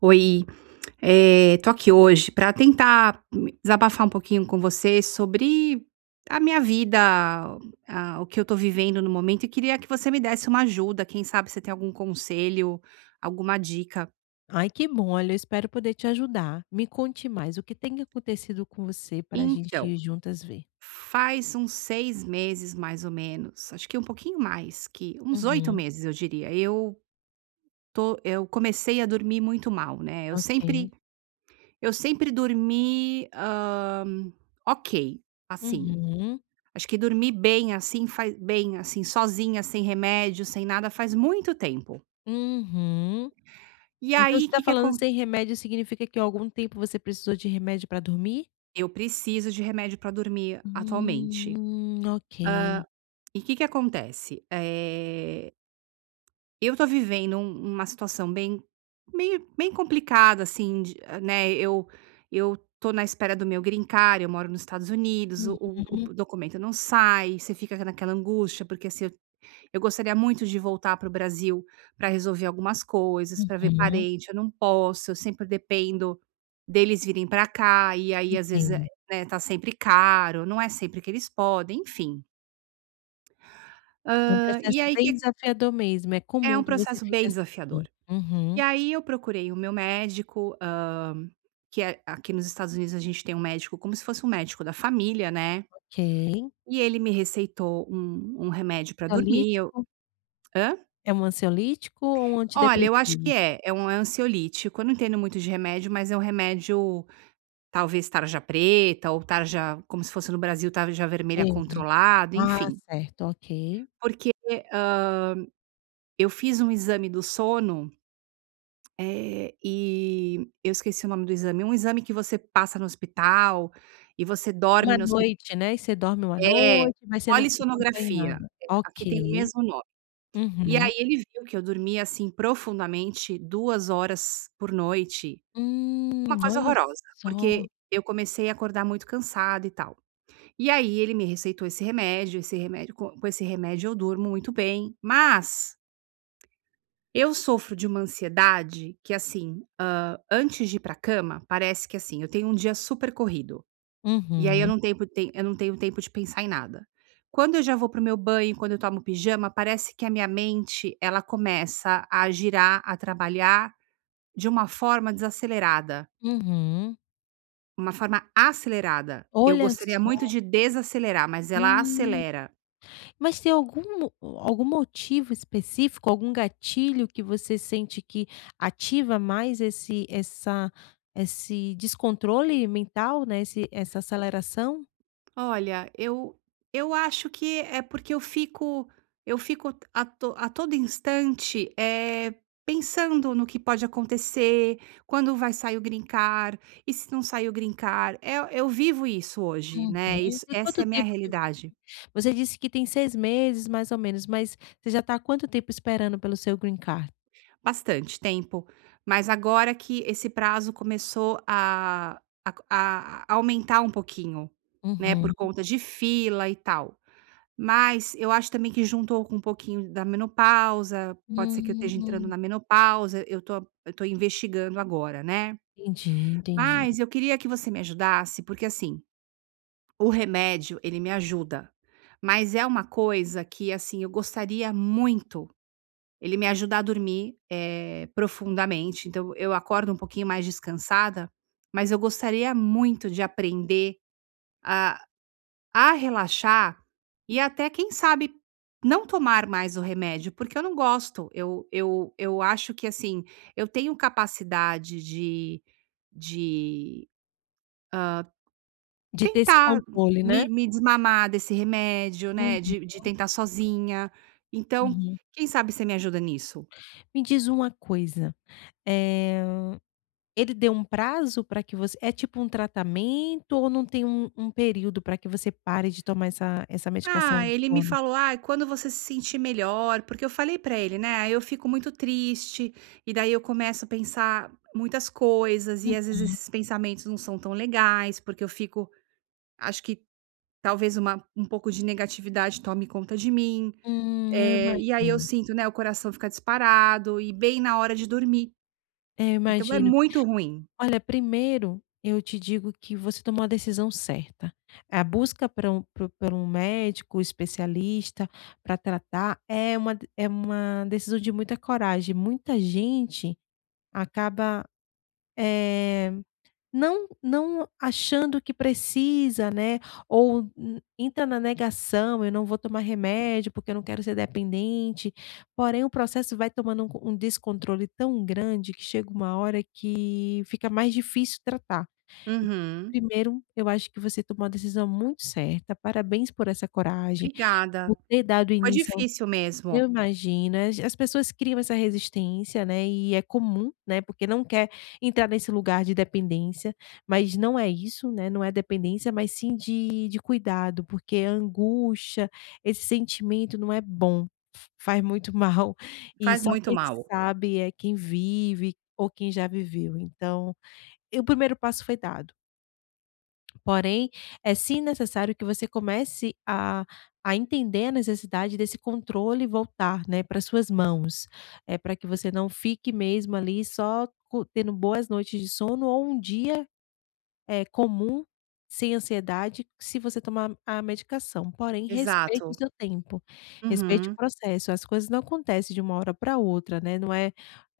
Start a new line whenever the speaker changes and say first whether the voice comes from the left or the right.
right: Oi, eh, estou aqui hoje para tentar desabafar um pouquinho com você sobre a minha vida, ah, o que eu estou vivendo no momento e queria que você me desse uma ajuda. Quem sabe se tem algum conselho, alguma dica.
left: Ai, que bom, olha, eu espero poder te ajudar. Me conte mais o que tem acontecido com você para a gente
right: Então,
left: ir juntas ver.
right: faz uns 6 meses mais ou menos, acho que um pouquinho mais que uns 8
left: Uhum.
right: meses, eu diria, eu estou eu comecei a dormir muito mal, né, eu
left: Ok.
right: sempre eu sempre dormi, hã, ok, assim,
left: Uhum.
right: acho que dormir bem assim, fa bem, assim, sozinha, sem remédio, sem nada, faz muito tempo
left: Uhum.
right: e
left: Então, você
right: aí
left: está
right: que que
left: falando
right: acon
left: "sem remédio", significa que há algum tempo você precisou de remédio para dormir?
right: Eu preciso de remédio pra dormir
left: Hum,
right: atualmente,
left: hum. Ok.
right: hã, e que que acontece, eh eu estou vivendo um uma situação bem meio bem complicada, assim, de, né, eu eu estou na espera do meu greencard, eu moro no Estados Unidos, o o
left: Uhum.
right: o documento não sai, você fica ca naquela angústia, porque, assim, eu gostaria muito de voltar para o Brasil pra resolver algumas coisas, pra ver
left: Uhum.
right: parente, eu não posso. Eu sempre dependo deles virem para cá e aí às vezes é,
left: Entendo.
right: né, tá sempre caro, não é sempre que eles podem, enfim
left: É um
right: hã, e
left: processo
right: aí
left: bem
right: que
left: desafiador mesmo, é
right: É
left: comum
right: um
left: que você
right: processo
left: fique
right: bem
left: assim.
right: desafiador. E
left: Uhum.
right: aí eu procurei o meu médico, hã, que é aqui nos Estados Unidos a gente tem um médico como se fosse um médico da família, né?
left: Ok.
right: E ele me receitou um um remédio para dormir e eu
left: Ansiolítico
right: Hã?
left: É um ansiolítico ou um
right: Olha, eu acho que
left: antidepressivo?
right: é, é um, eh, ansiolítico. Eu não entendo muito de remédio, mas é um remédio, talvez tarja preta ou tarja como se fosse no Brasil, tarja vermelha
left: Verde?
right: controlado,
left: Ah,
right: enfim.
left: certo, ok.
right: Porque, hã, eu fiz um exame do sono, eh, e eu esqueci o nome do exame, um exame que você passa no hospital e você dorme
left: Uma
right: no hospi
left: noite, né? E aí você dorme uma
right: É!
left: noite, mas você não [unintelligible]
right: Polissonografia,
left: acompanhada.
right: é, aqui tem o
left: Ok.
right: mesmo nome. E
left: Uhum.
right: aí ele viu que eu dormia, assim, profundamente, 2 horas por noite. Uma
left: Hum,
right: coisa
left: olha
right: horrorosa.
left: só.
right: Porque eu comecei a acordar muito cansada e tal, e aí ele me receitou esse remédio, esse remédio co com esse remédio eu durmo muito bem, mas, eu sofro de uma ansiedade que, assim, hã, antes de ir para a cama, parece que, assim, eu tenho um dia super corrido e aí eu
left: Uhum.
right: não tempo tem eu não tenho tempo de pensar em nada. Quando eu já vou para o meu banho, quando eu tomo pijama, parece que a minha mente, ela começa a girar, a trabalhar, de uma forma desacelerada.
left: Uhum.
right: Uma forma acelerada. Eu
left: Olha
right: gostaria muito
left: só.
right: de desacelerar, mas ela
left: Hum.
right: acelera.
left: Mas tem algum algum motivo específico, algum gatilho que você sente que ativa mais esse essa esse descontrole mental, né? Esse essa aceleração?
right: Olha, eu eu acho que é porque eu fico eu fico a to a todo instante, eh, pensando no que pode acontecer, "quando vai sair o green card e se não sair o green card" é eu vivo isso hoje, né?
left: Uhum,
right: Isso
left: e
right: essa é
left: quanto
right: a minha
left: tempo que
right: realidade.
left: Você disse que tem 6 meses mais ou menos, mas você já está quanto tempo esperando pelo seu green card?
right: Bastante tempo, mas agora que esse prazo começou a a a aumentar um pouquinho, né. Por
left: Uhum.
right: conta de fila e tal. Mas eu acho também que juntou com um pouquinho da menopausa. Pode ser que eu esteja entrando
left: Hum.
right: na menopausa. Eu estou eu estou investigando agora, né.
left: Entendi, entendi.
right: Mas eu queria que você me ajudasse, porque assim, o remédio, ele me ajuda, mas é uma coisa que, assim, eu gostaria muito Ele me ajudar a dormir, eh, profundamente. Então eu acordo um pouquinho mais descansada, mas eu gostaria muito de aprender a a relaxar e até quem sabe não tomar mais o remédio, porque eu não gosto. Eu eu eu acho que, assim, eu tenho capacidade de de, ah,
left: De ter esse
right: tentar
left: controle, né?
right: me me desmamar desse remédio, né?
left: Uhum.
right: De de tentar sozinha. Então,
left: Uhum.
right: quem sabe você me ajuda nisso?
left: Me diz uma coisa, eh, ele deu um prazo para que você é tipo um tratamento ou não tem um um período para que você pare de tomar essa essa medicação
right: Ah,
left: do
right: ele me
left: sono?
right: falou: "Ah, quando você se sentir melhor" porque eu falei para ele, né. Aí eu fico muito triste, e daí eu começo a pensar muitas coisas e às vezes
left: Uhum.
right: esses pensamentos não são tão legais, porque eu fico Acho que talvez uma um pouco de negatividade, tome conta de mim,
left: Hum, eu
right: eh, e aí eu
left: imagino.
right: sinto, né, o coração fica disparado e bem na hora de dormir.
left: É, eu
right: Então é
left: imagino.
right: muito ruim.
left: Olha, primeiro eu te digo que você tomou a decisão certa. A busca para um para para um médico especialista para tratar é uma de é uma decisão de muita coragem, muita gente acaba, eh, não não achando que precisa, né. Ou entra na negação. Eu não vou tomar remédio, porque eu não quero ser dependente. Porém, o processo vai tomando um co um descontrole tão grande que chega uma hora que fica mais difícil tratar e
right: Uhum.
left: primeiro eu acho que você tomou uma decisão muito certa. Parabéns por essa coragem
right: Obrigada,
left: por ter dado
right: foi
left: início ao
right: difícil
left: Eu
right: mesmo.
left: imagino as pessoas criam essa resistência, né. E é comum, né, porque não quer entrar nesse lugar de dependência. Mas não é isso, né. Não é dependência, mas sim de de cuidado, porque angústia, esse sentimento não é bom, f faz muito mal, e
right: Faz
left: só
right: muito
left: quem
right: mal.
left: sabe é quem vive ou quem já viveu. Então e o primeiro passo foi dado. Porém, é sim necessário que você comece a a entender a necessidade desse controle voltar, né, para as suas mãos, eh, para que você não fique mesmo ali, só co tendo boas noites de sono ou um dia, eh, comum sem ansiedade se você tomar a a medicação. Porém, respeite o
right: Exato.
left: seu tempo, respeite o
right: Uhum.
left: processo. As coisas não acontecem de uma hora para outra, né? Não é,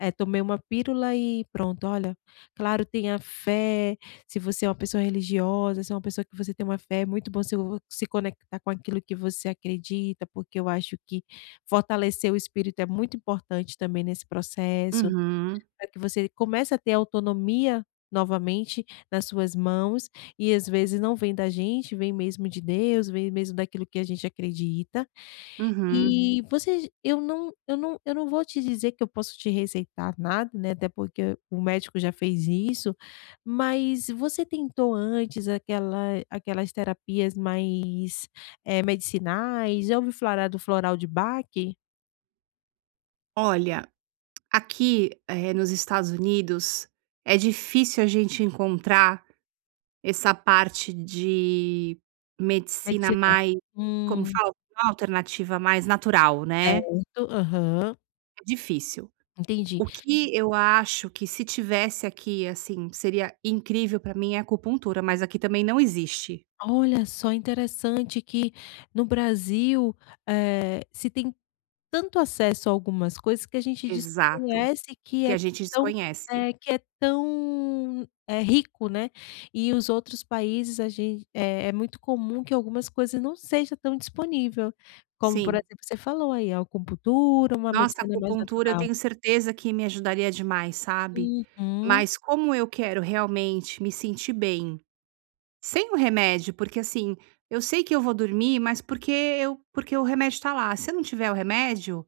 left: eh, tomei uma pílula e pronto. Olha, claro, tenha fé, se você é uma pessoa religiosa, se é uma pessoa que você tem uma fé, é muito bom se o se conectar com aquilo que você acredita, porque eu acho que fortalecer o espírito é muito importante também nesse processo
right: Uhum.
left: para que você comece a ter autonomia novamente nas suas mãos, e, às vezes, não vem da gente, vem mesmo de Deus, vem mesmo daquilo que a gente acredita.
right: Uhum.
left: E, você j eu não eu não eu não vou te dizer que eu posso te receitar nada, né, até porque o médico já fez isso. Mas, você tentou antes aquela aquelas terapias mais, eh, medicinais? Já ouviu falar do floral de Bach?
right: Olha, aqui, eh, nos Estados Unidos, é difícil a gente encontrar essa parte de medicina
left: Medicina,
right: mais como
left: hum.
right: fala [unintelligible] alternativa, mais natural, né.
left: Certo, aham.
right: É difícil.
left: Entendi.
right: O que eu acho que, se tivesse aqui assim, seria incrível para mim, é acupuntura, mas aqui também não existe.
left: Olha só, interessante que no Brasil, eh, se tem tanto acesso a algumas coisas que a gente
right: Exato,
left: desconhece, que
right: que
left: é
right: a gente
left: tão
right: desconhece.
left: é, que é tão é rico, né. E, os outros países, a gen é é muito comum que algumas coisas não seja tão disponível, como, por
right: Sim.
left: exemplo, você falou aí, a acupuntura, uma
right: Nossa,
left: medicina mais
right: acupuntura, eu
left: natural.
right: tenho certeza que me ajudaria demais, sabe.
left: Uhum.
right: Mas, como eu quero realmente me sentir bem, sem o remédio, porque, assim, eu sei que eu vou dormir, mas porque eu porque o remédio está lá, se eu não tiver o remédio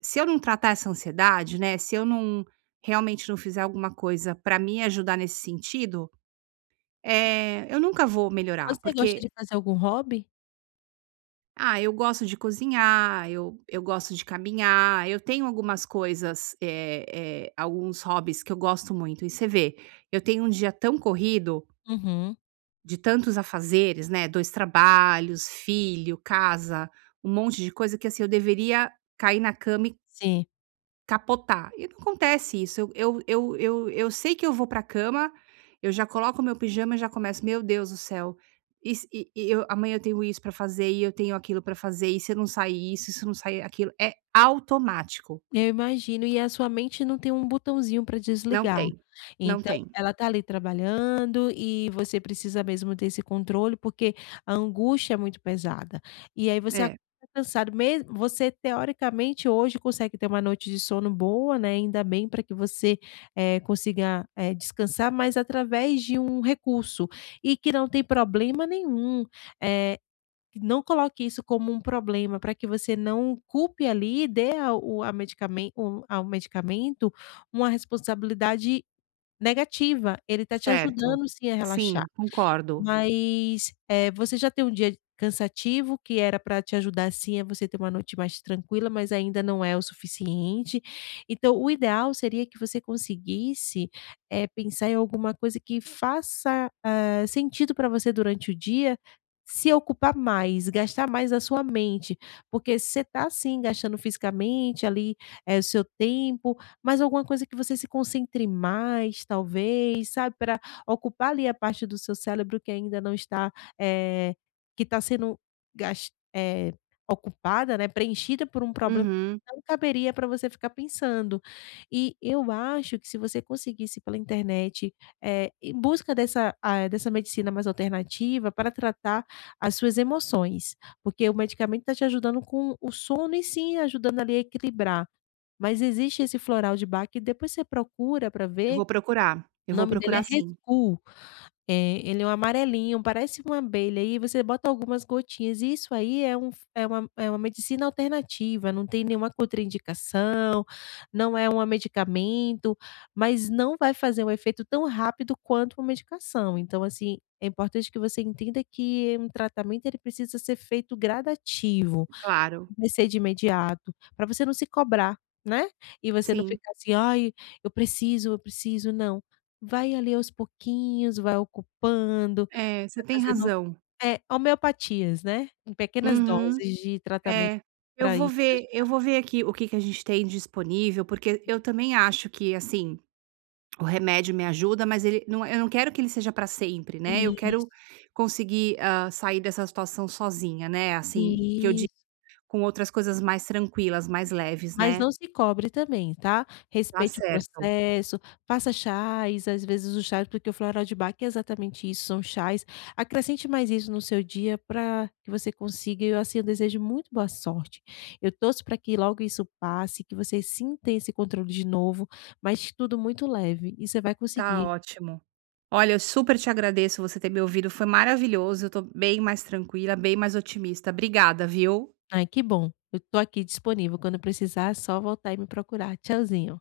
right: Se eu não tratar essa ansiedade, né. Se eu não realmente não fizer alguma coisa pra me ajudar nesse sentido, eh, eu nunca vou melhorar,
left: Você gosta
right: porque
left: de fazer algum hobby?
right: Ah, eu gosto de cozinhar, eu eu gosto de caminhar, eu tenho algumas coisas, eh eh, alguns hobbies que eu gosto muito. E você vê, eu tenho um dia tão corrido
left: Uhum.
right: De tantos afazeres, né? 2 trabalhos, filho, casa, um monte de coisa que assim eu deveria cair na cama e
left: Sim.
right: capotar e não acontece isso. Eu eu eu eu eu sei que eu vou para a cama, eu já coloco o meu pijama e já começo "Meu Deus do céu, e e e eu amanhã eu tenho isso pra fazer e eu tenho aquilo pra fazer. E se eu não sair isso, se eu não sair aquilo", é automático.
left: Eu imagino e a sua mente não tem um botãozinho para
right: Não
left: desligar.
right: tem, não
left: Então
right: tem.
left: ela está ali trabalhando e você precisa mesmo ter esse controle, porque a angústia é muito pesada, e aí você
right: É.
left: cansado mesmo. Você teoricamente hoje consegue ter uma noite de sono boa, né. Ainda bem para que você é consiga é descansar, mas através de um recurso e que não tem problema nenhum. Eh, que não coloque isso como um problema para que você não culpe ali e dê a o a medicamen o ao medicamento uma responsabilidade negativa. Ele está te
right: Certo,
left: ajudando sim a relaxar,
right: sim, concordo.
left: mas, eh, você já tem um dia cansativo que era para te ajudar sim, é você ter uma noite mais tranquila, mas ainda não é o suficiente. Então o ideal seria que você conseguisse é pensar em alguma coisa que faça, hã, sentido pra você durante o dia, se ocupar mais gastar mais a sua mente, porque você tá assim, gastando fisicamente ali é o seu tempo, mas alguma coisa que você se concentre mais, talvez sabe pra ocupar ali a parte do seu cérebro, que ainda não está, eh, que tá sendo gas eh, ocupada, né. Preenchida por um problema,
right: Uhum.
left: não caberia para você ficar pensando e eu acho que se você conseguisse pela internet, eh, em busca dessa, ah, dessa, hã medicina mais alternativa para tratar as suas emoções, porque o medicamento está te ajudando com o sono e sim ajudando ali a equilibrar. Mas existe esse floral de Bach e depois você procura para
right: Eu
left: ver.
right: vou procurar, eu
left: O
right: vou
left: nome dele
right: procurar
left: é
right: sim.
left: Rescue, eh, ele é um amarelinho, parece uma abelha, aí você bota algumas gotinhas e isso aí é um é uma é uma medicina alternativa, não tem nenhuma contraindicação não é um medicamento, mas não vai fazer um efeito tão rápido quanto uma medicação. Então, assim é importante que você entenda que um tratamento ele precisa ser feito gradativo.
right: Claro.
left: Comecei de imediato para você não se cobrar, né. E você não
right: Sim.
left: ficar assim "Ai, eu preciso, eu preciso," não, vai ali aos pouquinhos, vai ocupando
right: É, você
left: vai
right: tem
left: fazendo
right: razão.
left: é homeopatias, né. Em pequenas
right: Uhum,
left: doses de tratamento
right: é, eu
left: para
right: vou
left: isso te
right: ver eu
left: ajudar.
right: vou ver aqui o que que a gente tem disponível, porque eu também acho que assim o remédio me ajuda, mas ele não Eu não quero que ele seja pra sempre, né. Eu
left: Isso.
right: quero conseguir, ah, sair dessa situação sozinha, né. Assim que eu di
left: Isso.
right: com outras coisas mais tranquilas, mais leves,
left: Mas
right: né?
left: não se cobre também tá?
right: Tá
left: Respeite o
right: certo.
left: processo, faça chás, às vezes os chás, porque o floral de Bach é exatamente isso. São chás, acrescente mais isso no seu dia pra que você consiga E eu assim, eu desejo muito boa sorte. Eu torço para que logo isso passe, que você sinta esse controle de novo, mas tudo muito leve e você vai
right: Tá
left: conseguir.
right: ótimo. Olha, eu super te agradeço você ter me ouvido. Foi maravilhoso. Eu estou bem mais tranquila, bem mais otimista. Obrigada, viu.
left: Ai, que bom, eu estou aqui disponível quando precisar, só voltar e me procurar, tchauzinho.